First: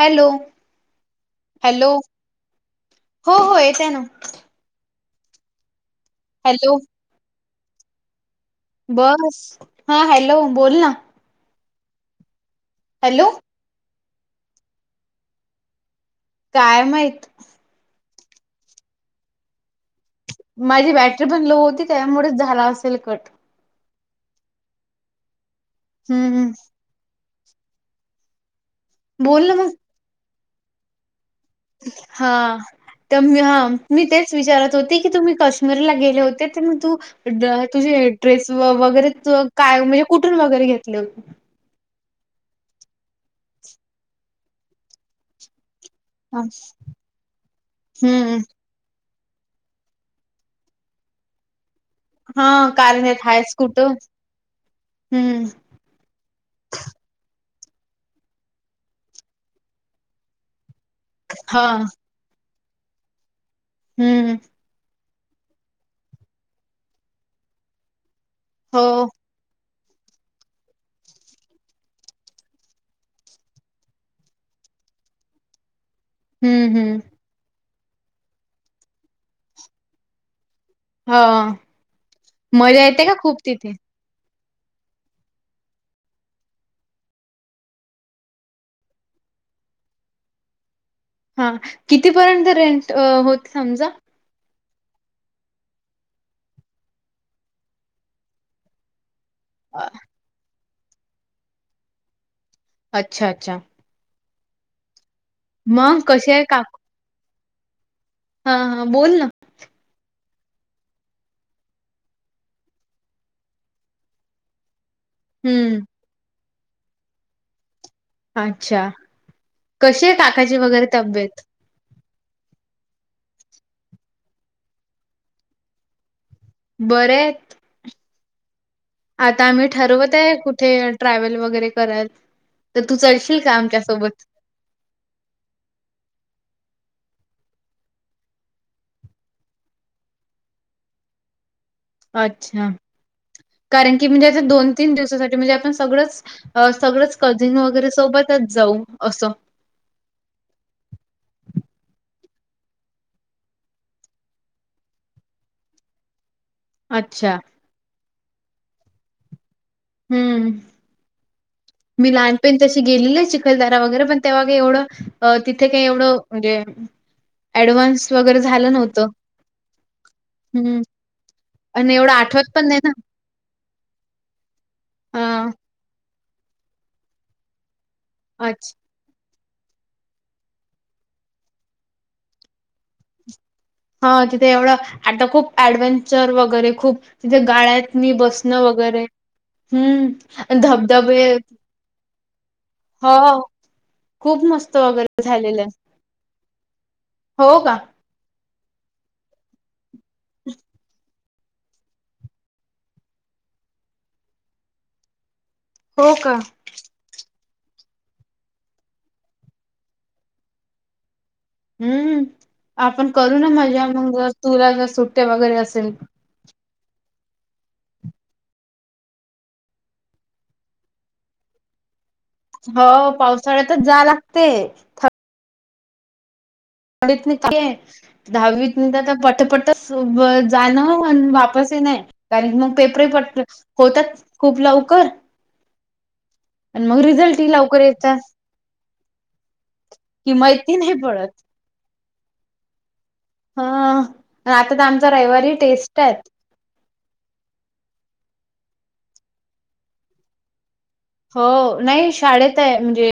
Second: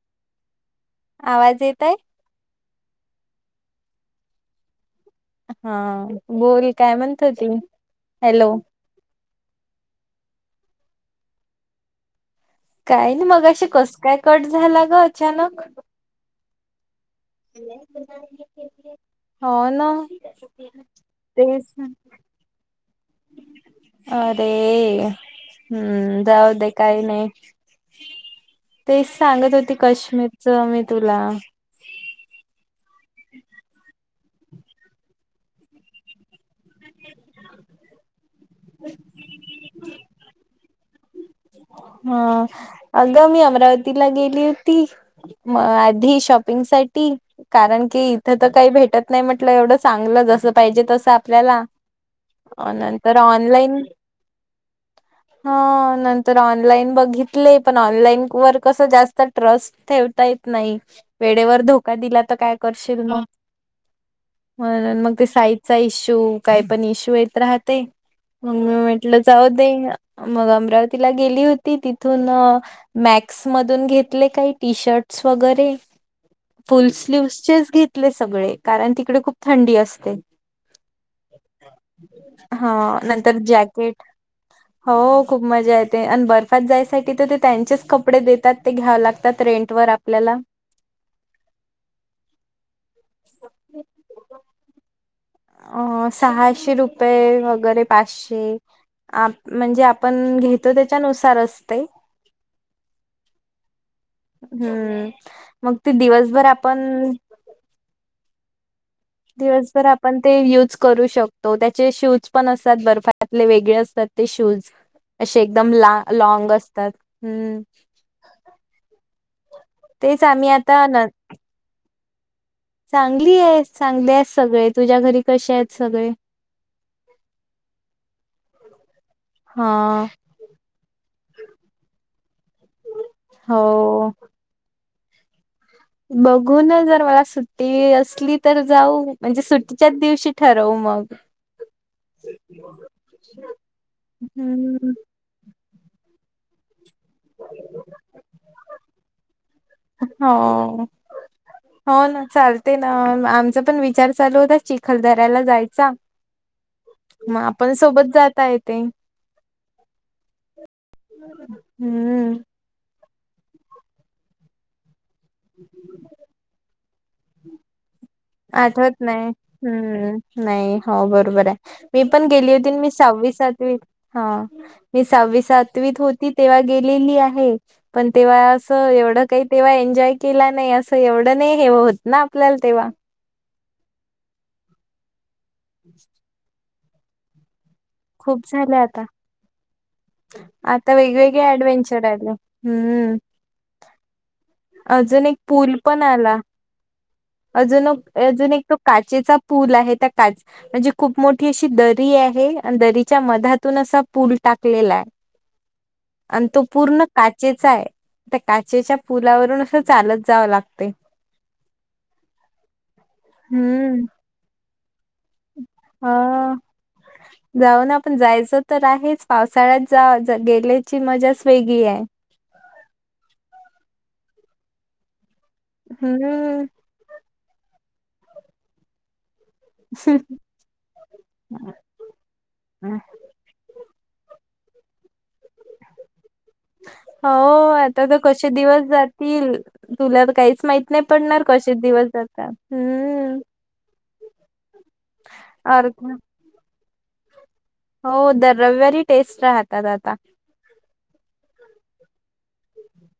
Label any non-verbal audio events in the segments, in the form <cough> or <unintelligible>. Hello. आवाज hello येतोय? हो हो येतोय ना. हा बोल हॅलो काय म्हणतो ती? हॅलो. बस हा. हॅलो बोल ना. काही हॅलो नाहीं मगाशी. कस काय कट झाला ग अचानक. काय माहित. हा ना. माझी बॅटरी पण लो तेच होती त्यामुळेच झाला असेल कट. अरे हम्म हम्म जाऊ हम्म. दे काही नाही. तेच बोल ना सांगत मग होती काश्मीरच मी तुला हा तर हा मी तेच विचारत होते की तुम्ही कश्मीरला गेले होते? ग तुझे ड्रेस वगैरे काय म्हणजे कुठून वगैरे घेतले हा अग मी अमरावतीला गेली होती म हा. शॉपिंग साठी कारण की इथ हम्म तर काही भेटत नाही म्हटलं एवढं चांगलं जसं पाहिजे तसं आपल्याला हा कारण यात नंतर हायच ऑनलाईन कुठं हम्म ह नंतर ऑनलाईन बघितले पण ऑनलाईन वर कस जास्त ट्रस्ट ठेवता येत नाही. वेळेवर हा धोका दिला तर काय करशील ना हम्म म्ह मग साईजचा इश्यू काय पण इश्यू येत राहते मग मी हो म्हटलं जाऊ दे मग अमरावती तिला गेली होती तिथून मॅक्स मधून घेतले काही टी शर्टस वगैरे हम्म फुल हम्म स्लीव्हचेच घेतले सगळे कारण तिकडे खूप थंडी असते. हा मजा हा येते का नंतर खूप तिथे जॅकेट हो खूप मजा येत. आणि बर्फात जायसाठी तर ते त्यांचेच कपडे देतात ते घ्याव लागतात रेंट वर आपल्याला हा कितीपर्यंत रेंट होत समजा. अ सहाशे रुपये वगैरे पाचशे आप म्हणजे अ, आपण घेतो त्याच्यानुसारच ते अच्छा अच्छा हम्म मग ते कसे दिवसभर आहे काक आपण हा हा बोल ना दिवसभर आपण ते यूज करू शकतो. त्याचे शूज पण असतात बर्फतले वेगळे असतात ते शूज. असे एकदम हम्म ला लाँग असतात हम्म अच्छा कशी आहे तेच आम्ही काकाची आता वगैरे न तब्येत? चांगली आहे चांगली आहे सगळे. तुझ्या घरी कसे आहेत सगळे? बरे आहेत. आता हा आम्ही ठरवत आहे कुठे ट्रॅव्हल वगैरे कराल. तर तू चलशील का हो आमच्यासोबत बघून जर मला सुट्टी असली तर जाऊ म्हणजे सुट्टीच्याच दिवशी ठरवू. मग अच्छा कारण की म्हणजे आ दोन हम्म तीन दिवसासाठी म्हणजे आपण सगळंच सगळंच कझिन वगैरे सोबतच जाऊ असं हो हो ना चालते ना आमचा पण विचार चालू होता चिखलदऱ्याला जायचा अच्छा मग आपण सोबत जाता येते. हम्म <inaudible> मी लहानपणी तशी गेलेली चिखलदराा वगैरे पण तेव्हाग एवढं अ तिथे काही एवढं म्हणजे ऍडव्हान्स वगैरे झालं आठवत नव्हतं. नाही हम्म नाही हं. हो बरोबर आहे आणि मी एवढं पण आठवत गेली होती नाही ना. मी साव मी सातवी सहावी हां. सातवीत होती. तेव्हा गेलेली आहे पण तेव्हा अस अच्छा. एवढं काही तेव्हा एन्जॉय केला नाही असं एवढं नाही हे होत ना आपल्याला तेव्हा. हा तिथे एवढं आता खूप ऍडव्हेंचर वगैरे खूप तिथे गाळ्या आहेत मी खूप बसणं झाले वगैरे. आता हम्म आणि आता धबधबे वेगवेगळे ऍडव्हेंचर आले हम्म हो खूप मस्त वगैरे अजून एक झालेलं. पूल पण आला हो का? अजून अ अजून एक तो काचेचा पूल आहे, त्या काच म्हणजे खूप मोठी अशी दरी आहे, आणि दरीच्या मधातून असा पूल टाकलेलाय. हो का? आणि तो पूर्ण का चेचा आहे, त्या काचेच्या पुलावरून असं चालत जावं लागतंय. हम्म, आपण करू ना मजा हम्म. मग जर तुला जर सुट्ट्या वगैरे असेल हा <inaudible> जाऊ ना आपण, जायचं तर आहेच पावसाळ्यात जा गेल्याची मजाच वेगळी आहे. हो पावसाळ्यातच जा लागते थ हम्म. <unintelligible> दहावीत <unintelligible> <unintelligible> जाणं अन वापस ही नाही, कारण मग पेपर हायत वाटतं, होतात खूप लवकर? आणि मग रिझल्ट ही हो, लवकर आता तर येतात. कसे दिवस जात तील, तुला तर कि काहीच माहिती माहित नाही पडत पडणार कसे दिवस जातात, हम्म. हा, आन आता तर आमचा रविवारी अर टेस्ट आहेत. हो दर रविवारी टेस्ट राहतात आता. हो, नाही शाळेत आहे म्हणजे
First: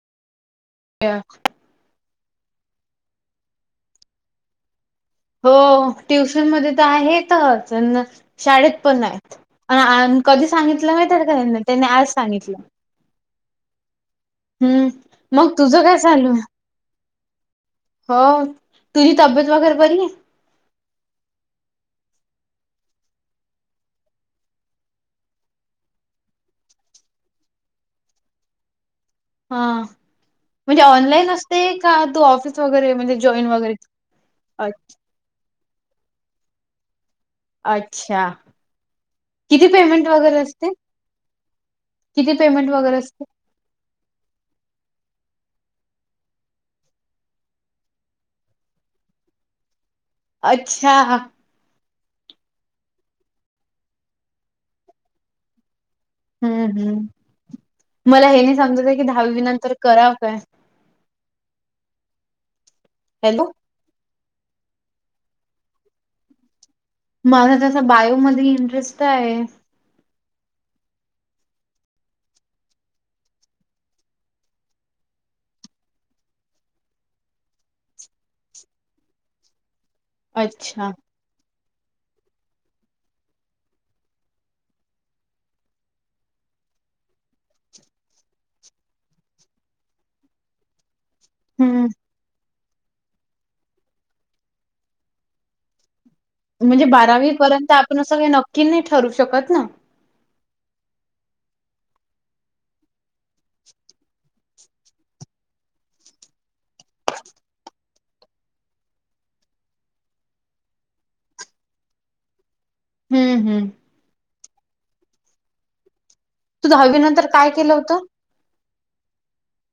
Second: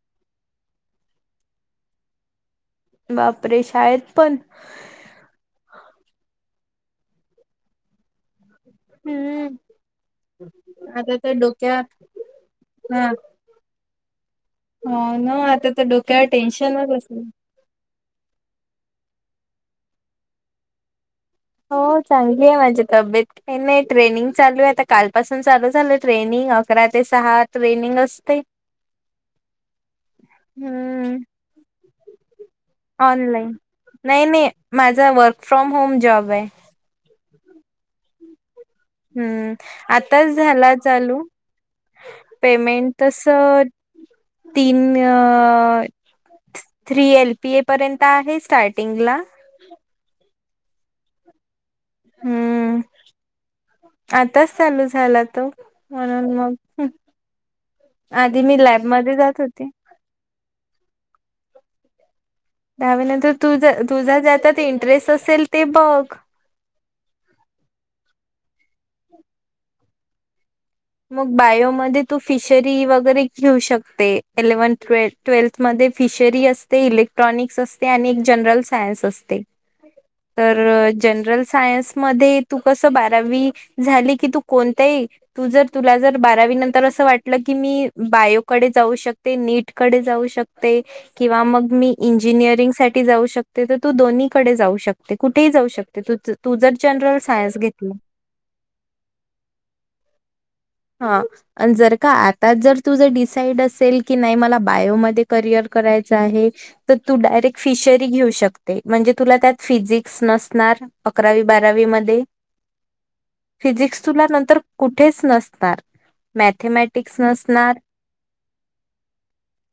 बापरे! शाळेत पण? हो, ट्युशन मध्ये तर आहेतच अन शाळेत पण हाय, हम्म. आ न कधी सांगितलं माहीत आता का तर त्यांनी? डोक्यात त्यांनी आज सांगितलं. हा. हम्म. हो ना मग आता तुझं तर काय डोक्याला चालू आहे? टेन्शनच असलं. हो तुझी तब्येत वगैर बरी आहे? हो चांगली आहे माझी तब्येत. काही नाही ट्रेनिंग चालू आहे आता कालपासून चालू झालं ट्रेनिंग. अकरा ते सहा ट्रेनिंग असते. हा म्हणजे हम्म ऑनलाईन असते का तू ऑफिस वगैरे म्हणजे जॉईन ऑनलाईन. वगैरे नाही नाही अ माझा वर्क फ्रॉम होम जॉब आहे. <inaudible> अच्छा हम्म किती पेमेंट आताच वगैरे असते झाला चालू. किती पेमेंट वगैरे तस असते तीन अ थ्री एल पी ए पर्यंत आहे स्टार्टिंगला. <inaudible> अच्छा. हम्म <inaudible> आताच चालू झाला तो. म्हणून मग हम्म हम्म. मला आधी हे नाही मी समजत आहे की लॅबमध्ये दहावी जात होते नंतर करावं काय? <inaudible> दहावीनंतर हॅलो तुझ तुझा ज्याच्यात इंटरेस्ट असेल ते बघ. माझा जसा बायोमध्ये इंटरेस्ट आहे. मग बायोमध्ये तू फिशरी वगैरे घेऊ शकते. इलेव्हन्थ, ट्वेल्थ म ते फिशरी असते, इलेक्ट्रॉनिक्स असते आणि एक जनरल सायन्स असते. तर अच्छा जनरल सा सायन्स मध्ये तू कस बारावी झाली की तू कोणतही तू जर तुला जर बारावी नंतर असं वाटलं की मी बायोकडे जाऊ शकते. नीटकडे जाऊ शकते किंवा मग हम्म मी इंजिनिअरिंग साठी जाऊ शकते तर तू दोन्हीकडे जाऊ शकते. कुठेही जाऊ शक तू जर म्हणजे जनरल बारावी सायन्स पर्यंत घेतलं आपण असं काही नक्की नाही ठरू शकत ना हा आणि जर का आताच जर तुझं डिसाईड असेल, की नाही मला बायोमध्ये करिअर करायचं आहे म्हणजे, तर तु डायरेक्ट फिशरी घेवू शकते, म्हणजे तुला त्यात फिजिक्स नसणार. अकरावी बारावी मध्ये हम्म हम्म फिजिक्स तुला नंतर कुठेच नसणार. तू दहावी मॅथमॅटिक्स नंतर काय केलं नसणार. होतं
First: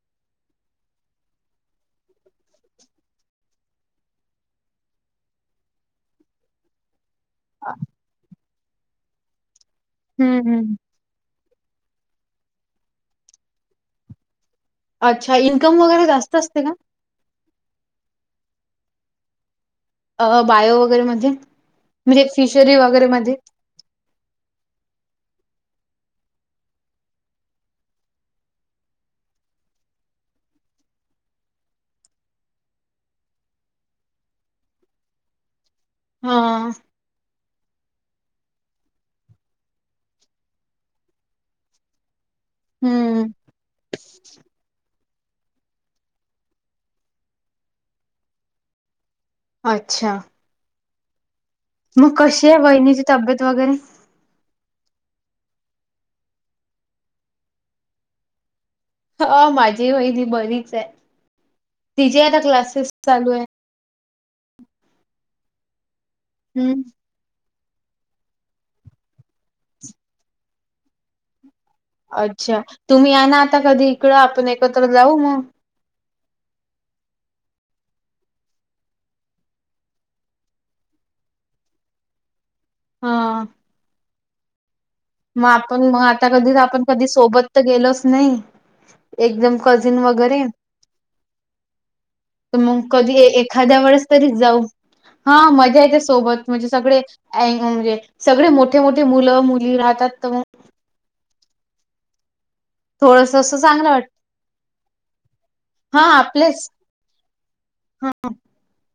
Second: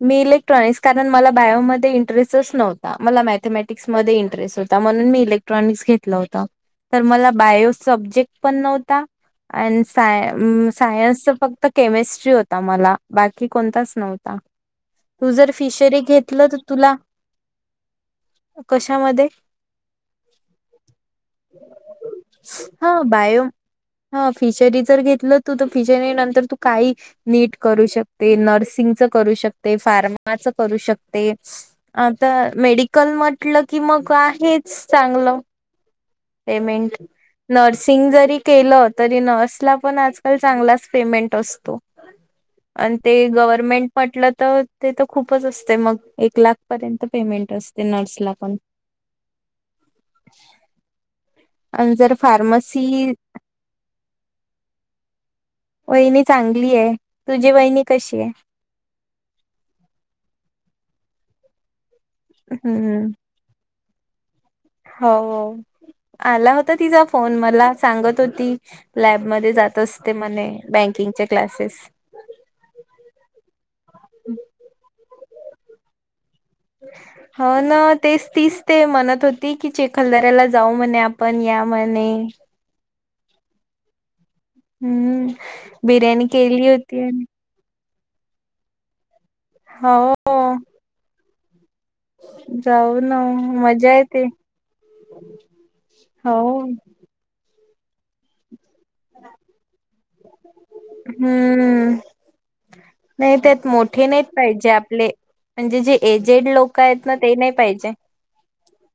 मी इलेक्ट्रॉनिक्स कारण मला बायोमध्ये इंटरेस्टच नव्हता, मला मॅथमॅटिक्समध्ये इंटरेस्ट होता. होता, म्हणून मी इलेक्ट्रॉनिक्स घेतला होता. तर मला बायो सब्जेक्ट पण नव्हता, अँन्ड साय हम्म हम्म सायन्सचा फक्त केमिस्ट्री होता, मला बाकी कोणताच नव्हता. तू अच्छा जर इन्कम फिशरी वगैरे जास्त घेतलं तर असते का तुला कशामध्ये? अ बायो वगैरे मध्ये म्हणजे फिशरी हा वगैरे मध्ये. बायो हा फिशरी जर घेतल तू तू पीजे नंतर तू काही नीट करू शकते, नर्सिंगच करू शकते फार्माच करू शकते, आता मेडिकल म्हटलं की मग आहे चांगलं. हा पेमेंट नर्सिंग जरी केलं तरी नर्सला पण आजकाल चांगलाच पेमेंट असतो. आणि ते हम्म गव्हर्मेंट म्हटलं तर ते खूपच असते मग एक लाखपर्यंत पेमेंट असते नर्सला पण अच्छा. आणि मग जर कशी आहे वहिणीची फार्मसी तब्येत वगैरे वहिणी चांगली आहे तुझी वहिणी कशी आहे. ह माझी वहि त बरीच आहे तिजे आता क्लासेस हम्म चालू आहे. हो आला होता हम्म. तिचा फोन मला सांगत होती लॅबमध्ये जात असते म्ह बँकिंगचे क्लासेस अच्छा तुम्ही या ना आता कधी इकडं आपण एकत्र जाऊ मग हो ना तेच तीच ते म्हणत होती की चेखलदऱ्याला जाऊ म्हणे आपण त्यामणे हा. हम्म मग आपण मग बिर्याणी आता कधीच केली आपण कधी होती सोबत तर गेलो. नाही एकदम हो कझिन वगैरे तर मग जाऊ कधी ना एखाद्या मजा वेळेस येते तरी जाऊ. हा मजा या त्या हो सोबत म्हणजे सगळे अ म्हणजे सगळे मोठे मोठे मुलं मुली राहतात तर मग हम्म नाही थोडस असं त्यात चांगलं मोठे वाटत नाहीत पाहिजे आपले म्हणजे जे हा एजेड आपलेच लोक आहेत ना ते नाही पाहिजे.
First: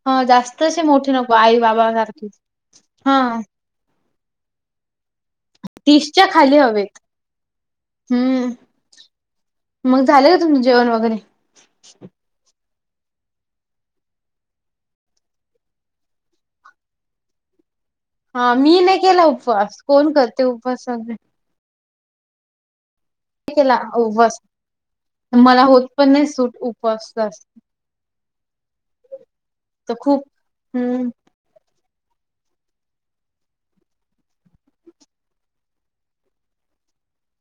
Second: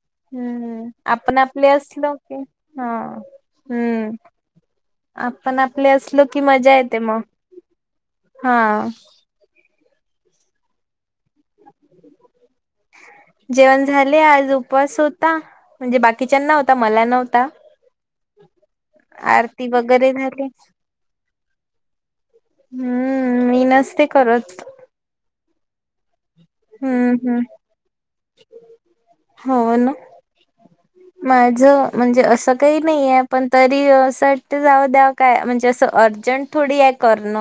ह जास्त असे हम्म मोठे नको आपण आई आपले बाबा असलो सारखे की हा हम्म. आपण आपले असलो तीसच्या कि खाली मजा हवेत येते मग हम्म हा. मग झाले का तुमं जेवण वगैरे <unintelligible> जेवण झाले आज उपवास होता म्हणजे बाकीच्यां न होता मला नव्हता. हा मी नाही केला आरती उपवास वगैरे कोण करते झाली उपवास वगैरे हम्म नाही मी केला नसते उपवास करत. मला होत पण नाही सूट हम्म उपस्त हम्म. असते. हो ना हम्म माझ. म्हणजे असं काही नाही आहेे पण तरी असं वाट जाव द्याव काय म्हणजे असं अर्जंट थोडी करण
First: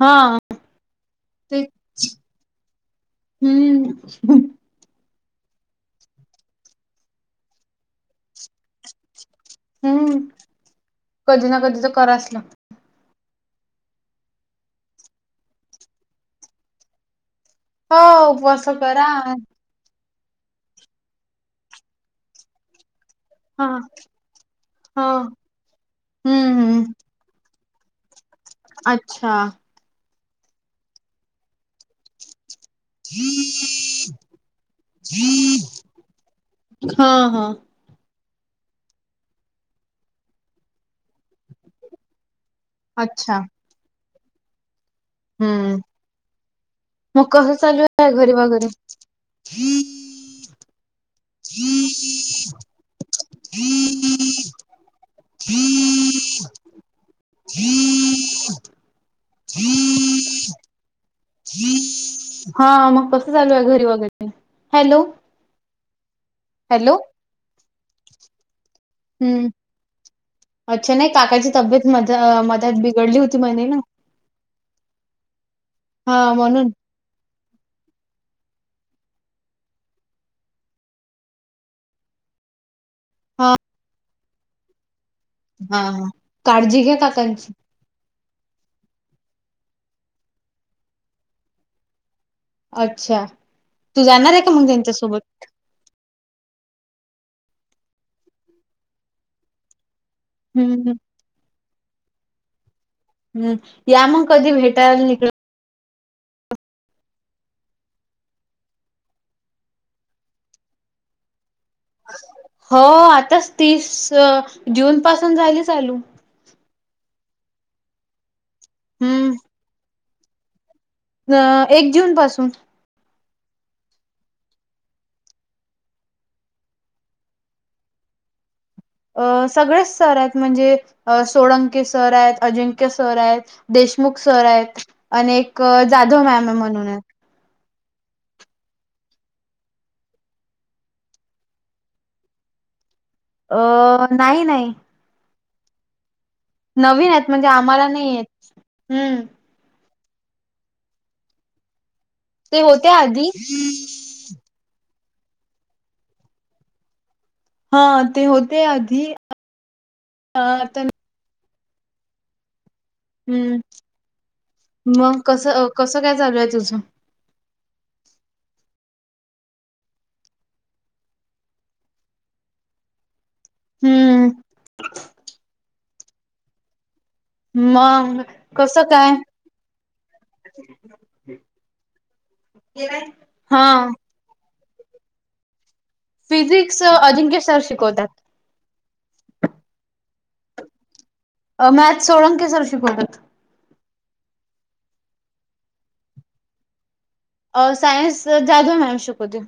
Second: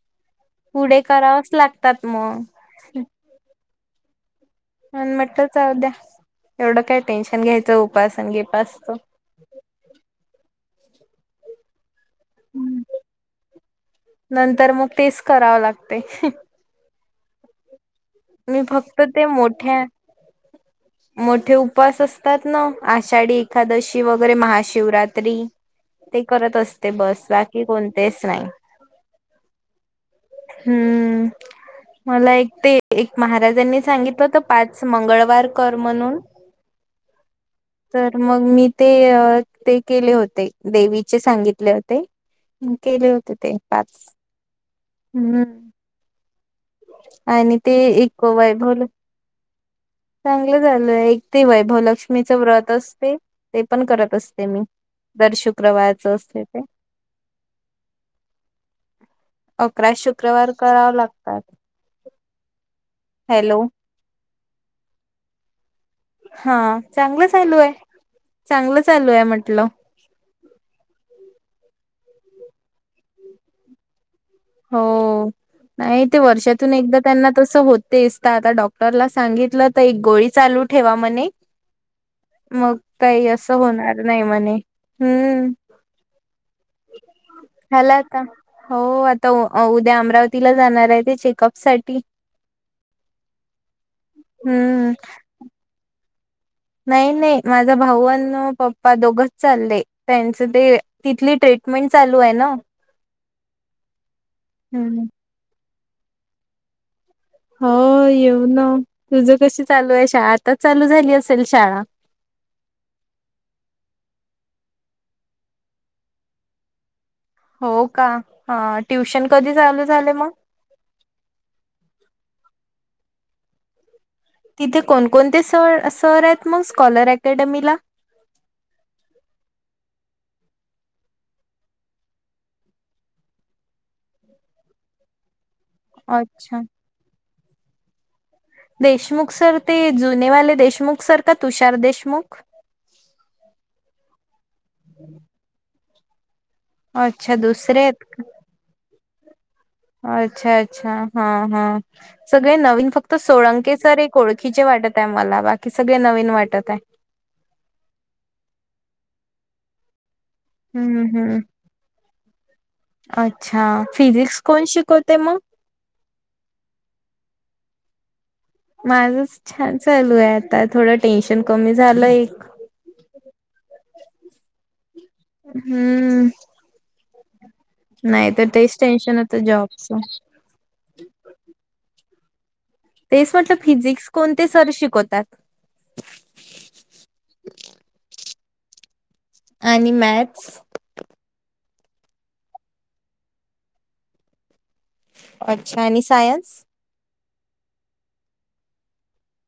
हा. पुढे करावच ते लागतात मग <unintelligible> आणि म्हटलंच अवद्या एवढं काय टेन्शन घ्यायचं उपासन घेप असतो. हम्म कधी ना कधी तर कराच ना नंतर मग तेच करावं लागते. हो मी उपवास फक्त करा ते मोठ्या मोठे उपास असतात ना आश आषाढी हा एकादशी वगैरे हा महाशिवरात्री ते करत हम्म असते हम्म. बस. की कोणतेच नाही. अच्छा. हम्म मला एक ते एक महाराजांनी सांगितलं तर पाच मंगळवार कर म्हणून हा हा. तर मग मी ते ते केले होते देवीचे सांगितले होते. केले होते अच्छा ते पाच हम्म. मग कस आणि ते चालू एक घरी बाघरी. चलं झालंय एक ते वैभवलक्ष्मीचं व्रत असते ते पण करत असते मी जर शुक्रवारच असते ते हम अकरा शुक्रवार करावं हम. लागतात. हा मग कस चालू हॅलो आहे घरी वगैरे हॅलो. हा हॅलो चांगलं चालू आहे चांगलं चालू आहे हम्म म्हटलं अच्छा नाही काकाची तब्येत म मदत बिघडली होती म ना हो नाही ते हा म्हणून वर्षातून एकदा त्यांना तस होतेस का आता डॉक्टरला सांगितलं तर एक गोळी चालू ठेवा म्हणे मग काही हा असं होणार नाही म्हणे हम्म हा हा काळजी घ्या काकांची हला का हो तर उद्या अमरावतीला जाणार आहे ते चेकअप साठी अच्छा तू जाणार आहे का मग हम्म त्यांच्यासोबत नाही नाही माझा भाऊ अन पप्पा दोघच चाललेय त्यांचं ते हम्म तिथली ट्रीटमेंट चालू आहे ना हम्म या मग कधी हम्म भेटायला निघळ हो येऊ ना तुझ कशी चालू आहे शाळा आताच चालू झाली असेल शाळा हो आताच तीस जून पासून झाली चालू हो का ट्युशन कधी चालू झाले मग अ एक जून पासून तिथे कोणकोणते सर सर आहेत मग स्कॉलर अकॅडमीला अ सगळेच सर आहेत म्हणजे सोळंके सर आहेत अजिंक्य सर आहेत देश देशमुख सर आहेत अनेक जाधव मॅम अच्छा म्हणून देशमुख सर ते जुनेवाले देशमुख सर का तुषार देशमुख अ नाही नाही नवीन आहेत अच्छा म्हणजे दुसरे आम्हाला नाही आहेत हम्म अच्छा अच्छा हा हा सगळे ते होते नवीन फक्त आधी सोळंके सर एक ओळखीचे वाटत मला बाकी सगळे नवीन वाटत आहे हा ते होते आधी अ, आता हम्म हम् हम्म अच्छा फिजिक्स कोण शिकवते मग कसं कसं काय चालू आहे तुझं? माझच छान चालू आहे आता थोडं टेन्शन कमी झालं एक हम्म हम्म मग नाही तर तेच कसं काय टेन्शन होतं जॉबचं तेच म्हटलं हा फिजिक्स कोणते सर शिकवतात फिजिक्स अजिंक्य सर शिकवतात आणि मॅथस मी आज सोळंके सर शिकवतत अच्छा आणि सायन्स. सायन्स जाधव मॅम शकते.